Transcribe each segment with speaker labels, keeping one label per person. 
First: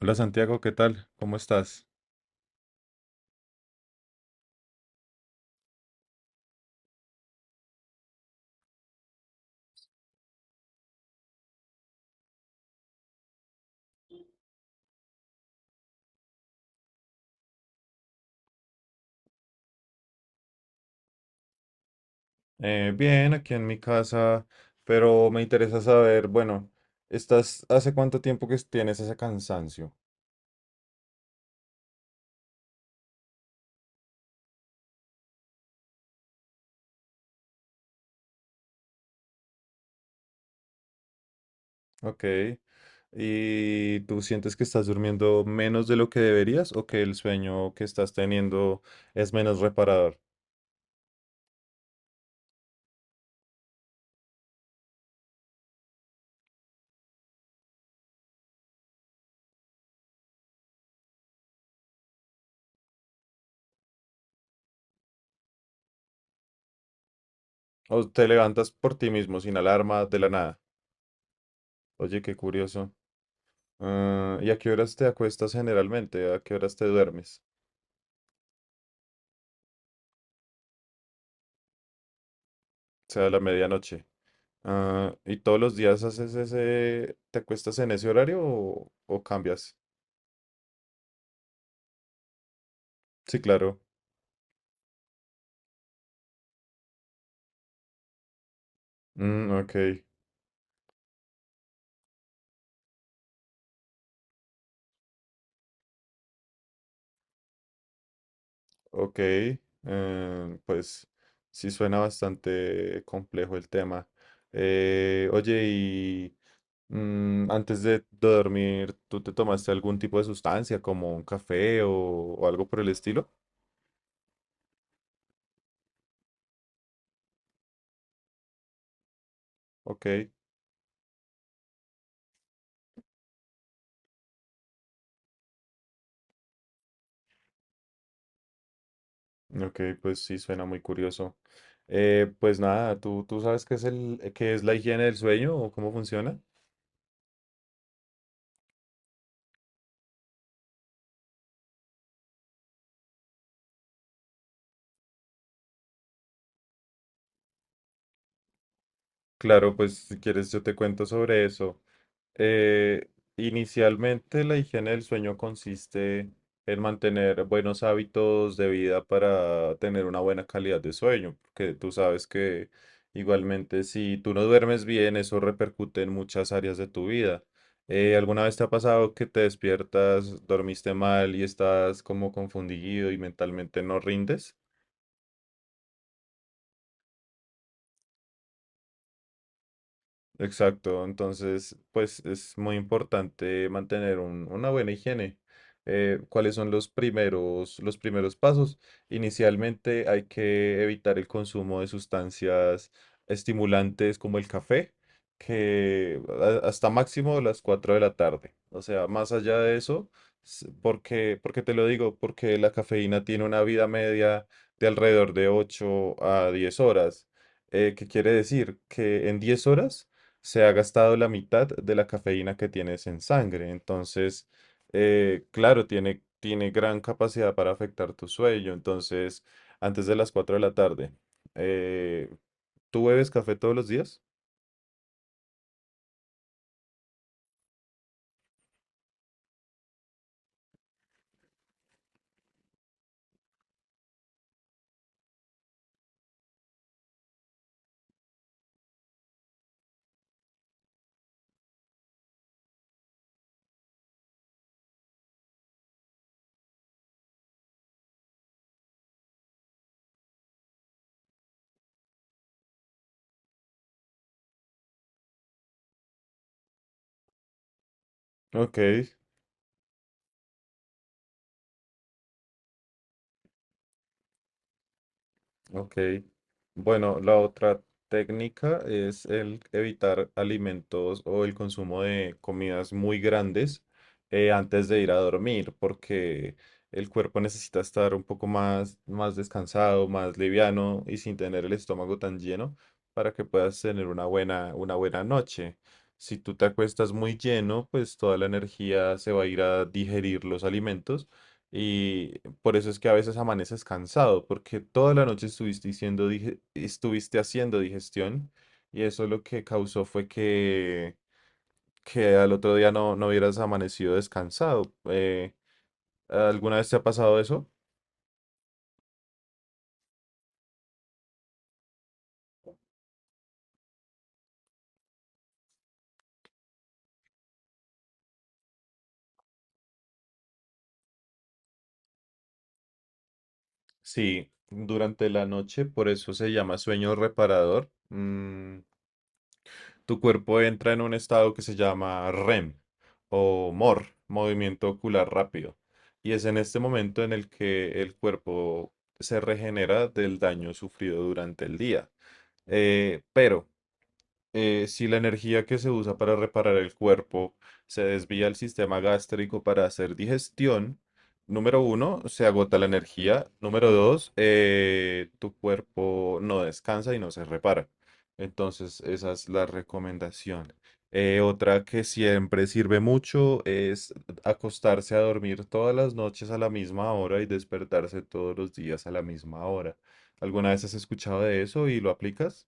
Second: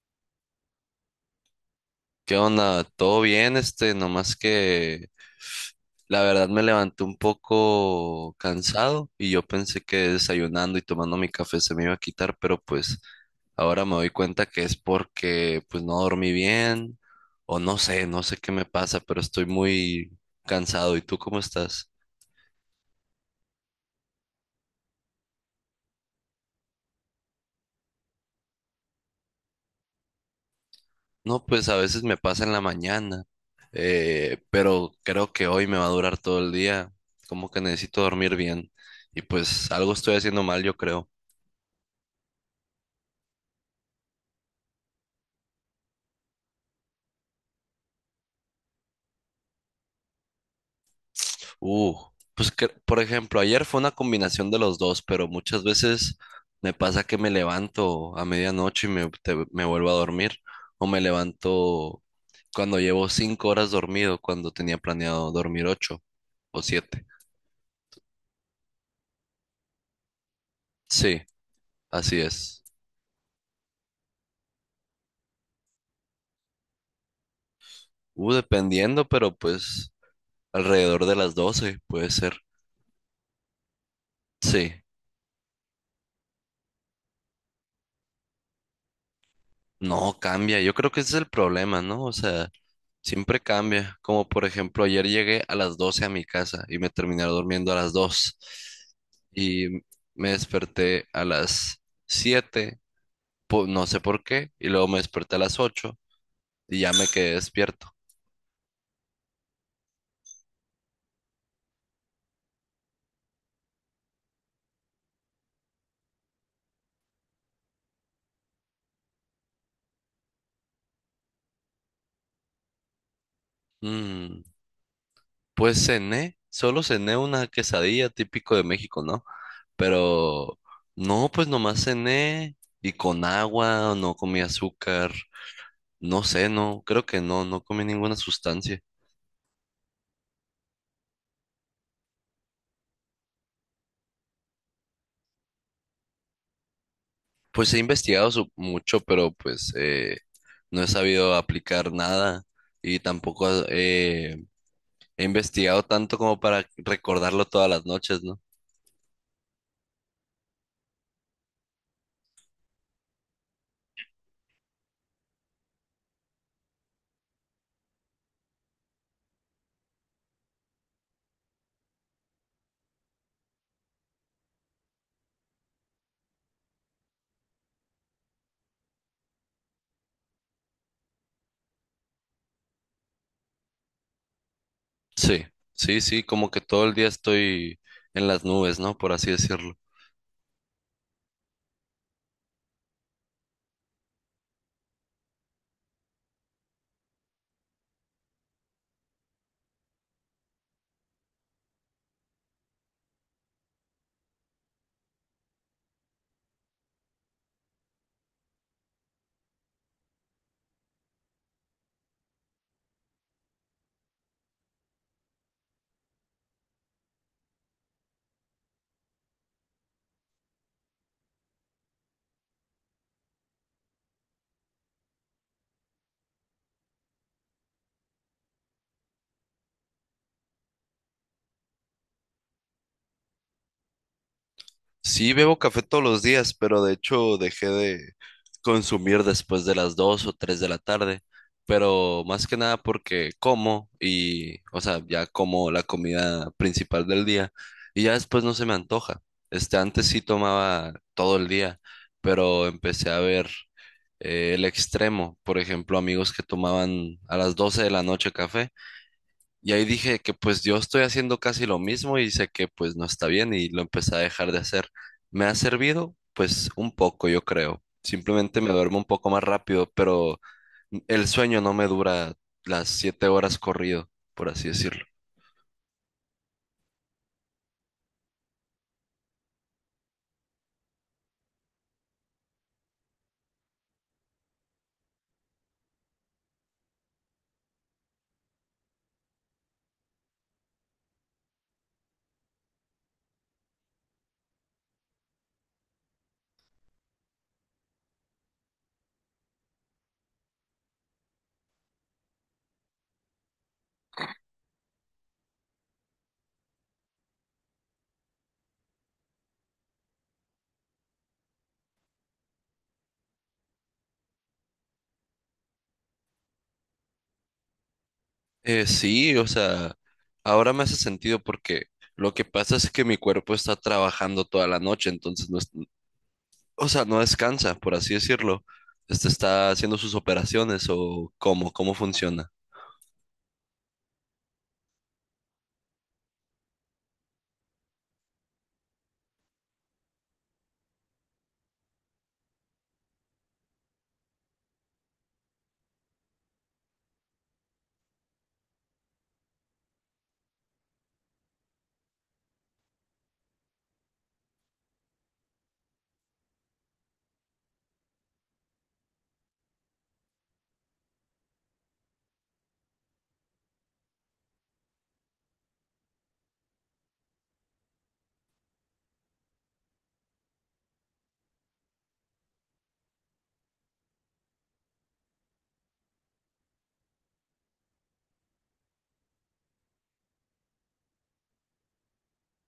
Speaker 1: Hola Santiago, ¿qué tal? ¿Cómo estás?
Speaker 2: ¿Qué onda? ¿Todo bien? Nomás que la verdad me levanté un poco cansado y yo pensé que desayunando y tomando mi café se me iba a quitar, pero pues ahora me doy cuenta que es porque pues no dormí bien o no sé qué me pasa, pero estoy muy cansado. ¿Y tú cómo estás?
Speaker 1: Bien, aquí en mi casa, pero me interesa saber, bueno, ¿hace cuánto tiempo que tienes ese cansancio?
Speaker 2: No, pues a veces me pasa en la mañana, pero creo que hoy me va a durar todo el día, como que necesito dormir bien y pues algo estoy haciendo mal, yo creo.
Speaker 1: Ok. ¿Y tú sientes que estás durmiendo menos de lo que deberías o que el sueño que estás teniendo es menos reparador?
Speaker 2: Uh, pues que, por ejemplo, ayer fue una combinación de los dos, pero muchas veces me pasa que me levanto a medianoche y me vuelvo a dormir, o me levanto cuando llevo 5 horas dormido, cuando tenía planeado dormir 8 o 7.
Speaker 1: ¿O te levantas por ti mismo sin alarma de la nada?
Speaker 2: Sí, así
Speaker 1: Oye, qué
Speaker 2: es.
Speaker 1: curioso. Ah, ¿y a qué horas te acuestas generalmente? ¿A qué horas te duermes?
Speaker 2: Dependiendo, pero pues alrededor de las 12 puede ser.
Speaker 1: O sea, a la medianoche.
Speaker 2: Sí,
Speaker 1: Ah, ¿y todos los días haces te acuestas en ese horario o cambias?
Speaker 2: no cambia. Yo creo que ese es el problema, ¿no? O sea. Siempre
Speaker 1: Sí, claro.
Speaker 2: cambia, como por ejemplo, ayer llegué a las 12 a mi casa y me terminé durmiendo a las 2
Speaker 1: Mm,
Speaker 2: y
Speaker 1: ok,
Speaker 2: me desperté a las 7, no sé por qué, y luego me desperté a las 8 y ya me quedé despierto.
Speaker 1: ok. Pues sí suena bastante complejo el tema. Oye, y antes de dormir, ¿tú te tomaste algún tipo de sustancia como un café o algo por el estilo?
Speaker 2: Mm, pues cené, solo cené una quesadilla típico de México, ¿no?
Speaker 1: Ok,
Speaker 2: Pero no, pues nomás cené y con agua, no comí azúcar, no sé, no, creo que no, no comí ninguna sustancia.
Speaker 1: ok, pues sí suena muy curioso. Pues nada, ¿tú sabes qué es la higiene del sueño o cómo funciona?
Speaker 2: Pues he investigado mucho, pero pues no he sabido aplicar nada y tampoco he investigado tanto como para recordarlo todas las noches, ¿no?
Speaker 1: Claro, pues si quieres yo te cuento sobre eso. Eh, Inicialmente la higiene del sueño consiste en mantener buenos hábitos de vida para tener una buena calidad de sueño, porque tú sabes que igualmente si tú no duermes bien, eso repercute en muchas áreas de tu vida. ¿Alguna vez te ha pasado que te despiertas, dormiste mal y estás como confundido y mentalmente no rindes?
Speaker 2: Sí, sí, sí, como que todo el día estoy en las nubes, ¿no? Por así decirlo.
Speaker 1: Exacto, entonces pues es muy importante mantener una buena higiene. ¿Cuáles son los primeros pasos? Inicialmente hay que evitar el consumo de sustancias estimulantes como el café, que hasta máximo las 4 de la tarde. O sea, más allá de eso, porque te lo digo, porque la cafeína tiene una vida media de alrededor de 8 a 10 horas. ¿Qué quiere decir? Que en 10 horas se ha gastado la mitad de la cafeína que tienes en sangre. Entonces, claro, tiene gran capacidad para afectar tu sueño. Entonces, antes de las 4 de la tarde, eh, ¿tú bebes café todos los días?
Speaker 2: Sí, bebo café todos los días, pero de hecho dejé de consumir después de las 2 o 3 de la tarde, pero más que nada porque como o sea, ya como la comida principal del día y ya después no se me antoja. Antes sí tomaba todo el día, pero empecé a ver el extremo, por ejemplo, amigos que tomaban a las 12 de la noche café y ahí dije que pues yo estoy haciendo casi lo mismo y sé que pues no está bien y lo empecé a dejar de hacer. Me ha servido pues un poco, yo creo. Simplemente me
Speaker 1: Ok.
Speaker 2: duermo un poco más rápido, pero el sueño no me dura las 7 horas corrido, por así decirlo.
Speaker 1: Ok. Bueno, la otra técnica es el evitar alimentos o el consumo de comidas muy grandes antes de ir a dormir, porque el cuerpo necesita estar un poco más descansado, más liviano y sin tener el estómago tan lleno para que puedas tener una buena noche. Si tú te acuestas muy lleno, pues toda la energía se va a ir a digerir los alimentos y por eso es que a veces amaneces cansado, porque toda la noche estuviste haciendo digestión y eso lo que causó fue que al otro día no hubieras amanecido descansado. ¿Alguna vez te ha pasado eso?
Speaker 2: Sí, o sea, ahora me hace sentido porque lo que pasa es que mi cuerpo está trabajando toda la noche, entonces o sea, no descansa, por así decirlo. Este está haciendo sus operaciones o cómo funciona.
Speaker 1: Sí, durante la noche, por eso se llama sueño reparador. Tu cuerpo entra en un estado que se llama REM o MOR, movimiento ocular rápido. Y es en este momento en el que el cuerpo se regenera del daño sufrido durante el día. Pero si la energía que se usa para reparar el cuerpo se desvía al sistema gástrico para hacer digestión, número 1, se agota la energía. Número 2, tu cuerpo no descansa y no se repara. Entonces, esa es la recomendación. Otra que siempre sirve mucho es acostarse a dormir todas las noches a la misma hora y despertarse todos los días a la misma hora. ¿Alguna vez has escuchado de eso y lo aplicas?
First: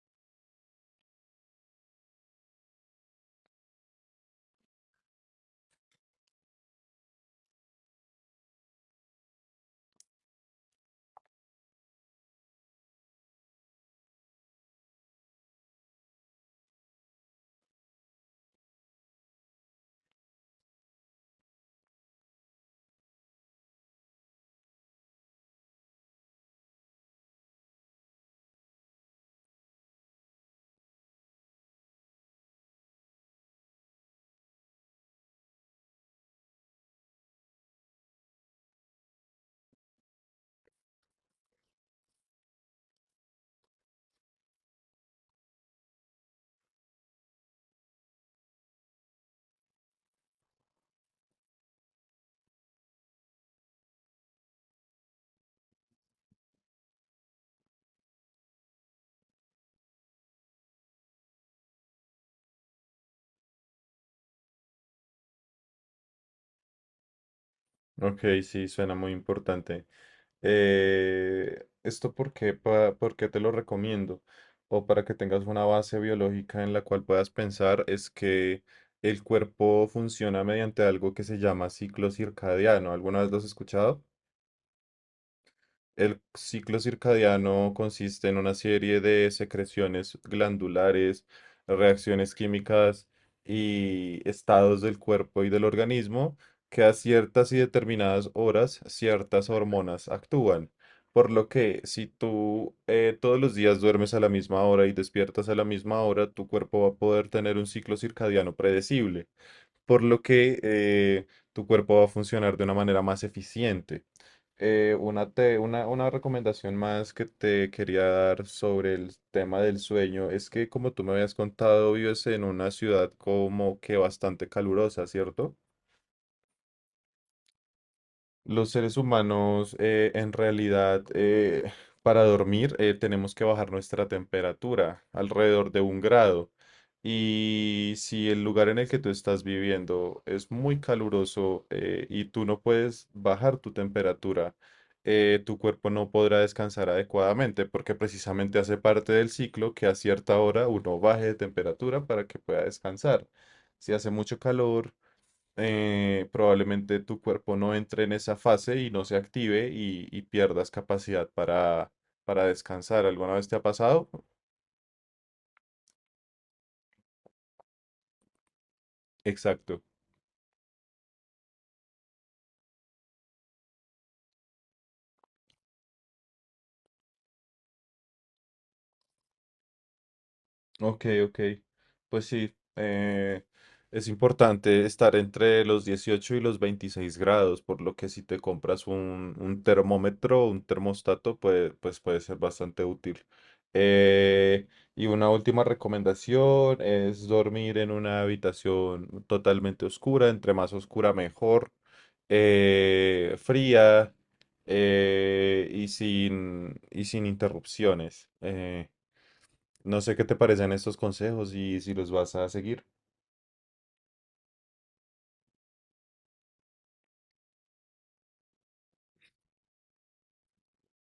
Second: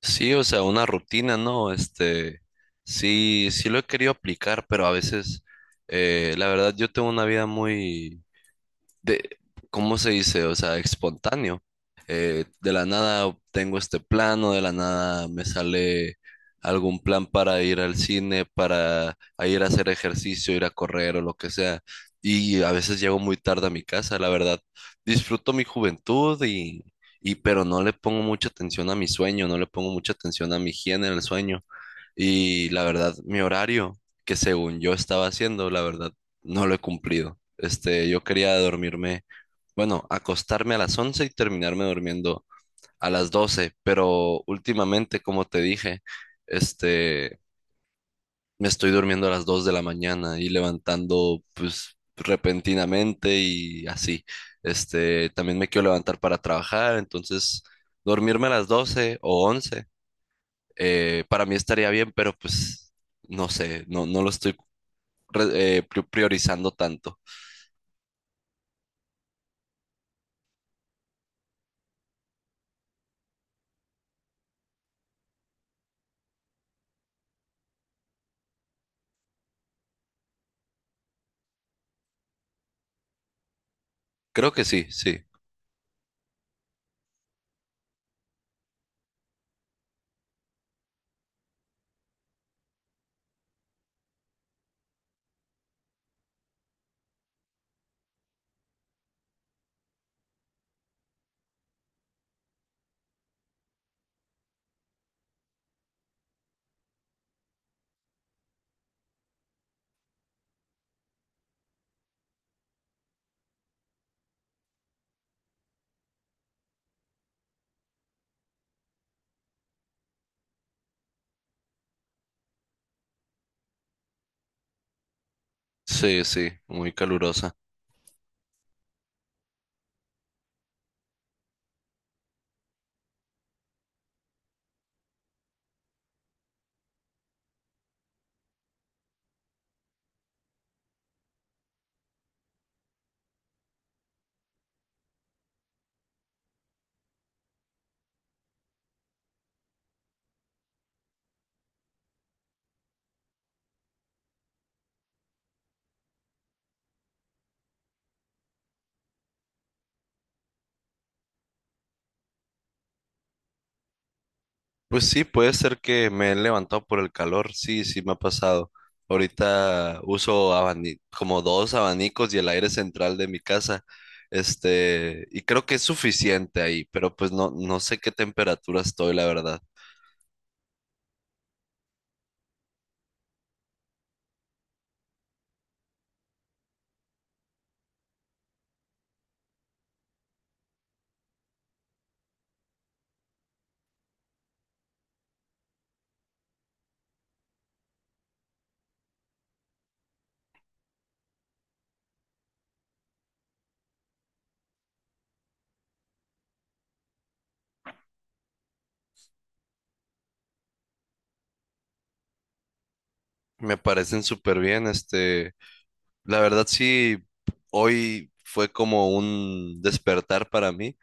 Speaker 2: Sí, o sea, una rutina, ¿no? Sí, sí lo he querido aplicar, pero a veces, la verdad, yo tengo una vida muy, de, ¿cómo se dice? O sea, espontáneo. De la nada tengo este plano, de la nada me sale algún plan para ir al cine, para a ir a hacer ejercicio, ir a correr o lo que sea. Y a veces llego muy tarde a mi casa, la verdad. Disfruto mi juventud y pero no le pongo mucha atención a mi sueño, no le pongo mucha atención a mi higiene en el sueño. Y la verdad, mi horario, que según yo estaba haciendo, la verdad, no lo he cumplido. Yo quería dormirme, bueno, acostarme a las 11 y terminarme durmiendo a las 12 pero últimamente, como te dije, este, me estoy durmiendo a las 2 de la mañana y levantando, pues, repentinamente y así. También me quiero levantar para trabajar, entonces, dormirme a las 12 o 11, para mí estaría bien, pero pues no sé, no, no lo estoy priorizando tanto.
Speaker 1: Ok, sí, suena muy importante. ¿Esto por qué, por qué te lo recomiendo? O para que tengas una base biológica en la cual puedas pensar es que el cuerpo funciona mediante algo que se llama ciclo circadiano. ¿Alguna vez lo has escuchado?
Speaker 2: Creo que sí, sí,
Speaker 1: El ciclo circadiano consiste en una serie de secreciones glandulares, reacciones químicas y estados del cuerpo y del organismo que a ciertas y determinadas horas ciertas hormonas actúan. Por lo que si tú todos los días duermes a la misma hora y despiertas a la misma hora, tu cuerpo va a poder tener un ciclo circadiano predecible. Por lo que tu cuerpo va a funcionar de una manera más eficiente. Una recomendación más que te quería dar sobre el tema del sueño es que, como tú me habías contado, vives en una ciudad como que bastante calurosa, ¿cierto?
Speaker 2: sí, sí, muy calurosa.
Speaker 1: Los seres humanos, en realidad, para dormir, tenemos que bajar nuestra temperatura alrededor de un grado. Y si el lugar en el que tú estás viviendo es muy caluroso, y tú no puedes bajar tu temperatura, tu cuerpo no podrá descansar adecuadamente porque precisamente hace parte del ciclo que a cierta hora uno baje de temperatura para que pueda descansar. Si hace mucho calor, probablemente tu cuerpo no entre en esa fase y no se active y pierdas capacidad para descansar. ¿Alguna vez te ha pasado?
Speaker 2: Pues sí, puede ser que me he levantado por el calor, sí, sí me ha pasado.
Speaker 1: Exacto.
Speaker 2: Ahorita uso como dos abanicos y el aire central de mi casa, y creo que es suficiente ahí, pero pues no, no sé qué temperatura estoy, la verdad.
Speaker 1: Ok, ok. Pues sí, es importante estar entre los 18 y los 26 grados, por lo que si te compras un termómetro, o un termostato, pues puede ser bastante útil. Eh, y una última recomendación es dormir en una habitación totalmente oscura, entre más oscura mejor, fría y sin interrupciones. No sé qué te parecen estos consejos y si los vas a seguir.
Speaker 2: Me parecen súper bien. La verdad sí, hoy fue como un despertar para mí,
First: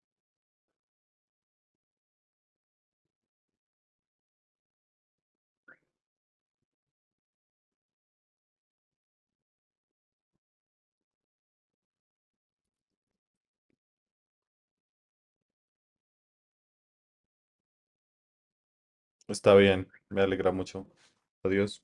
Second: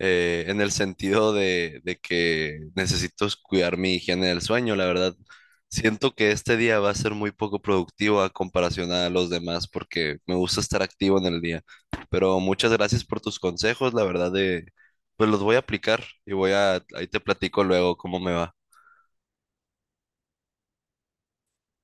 Speaker 2: en el sentido de que necesito es cuidar mi higiene del sueño, la verdad. Siento que este día va a ser muy poco productivo a comparación a los demás porque me gusta estar activo en el día. Pero muchas gracias por tus consejos, la verdad pues los voy a aplicar y ahí te platico luego cómo me va.
Speaker 1: Está bien, me alegra mucho. Adiós.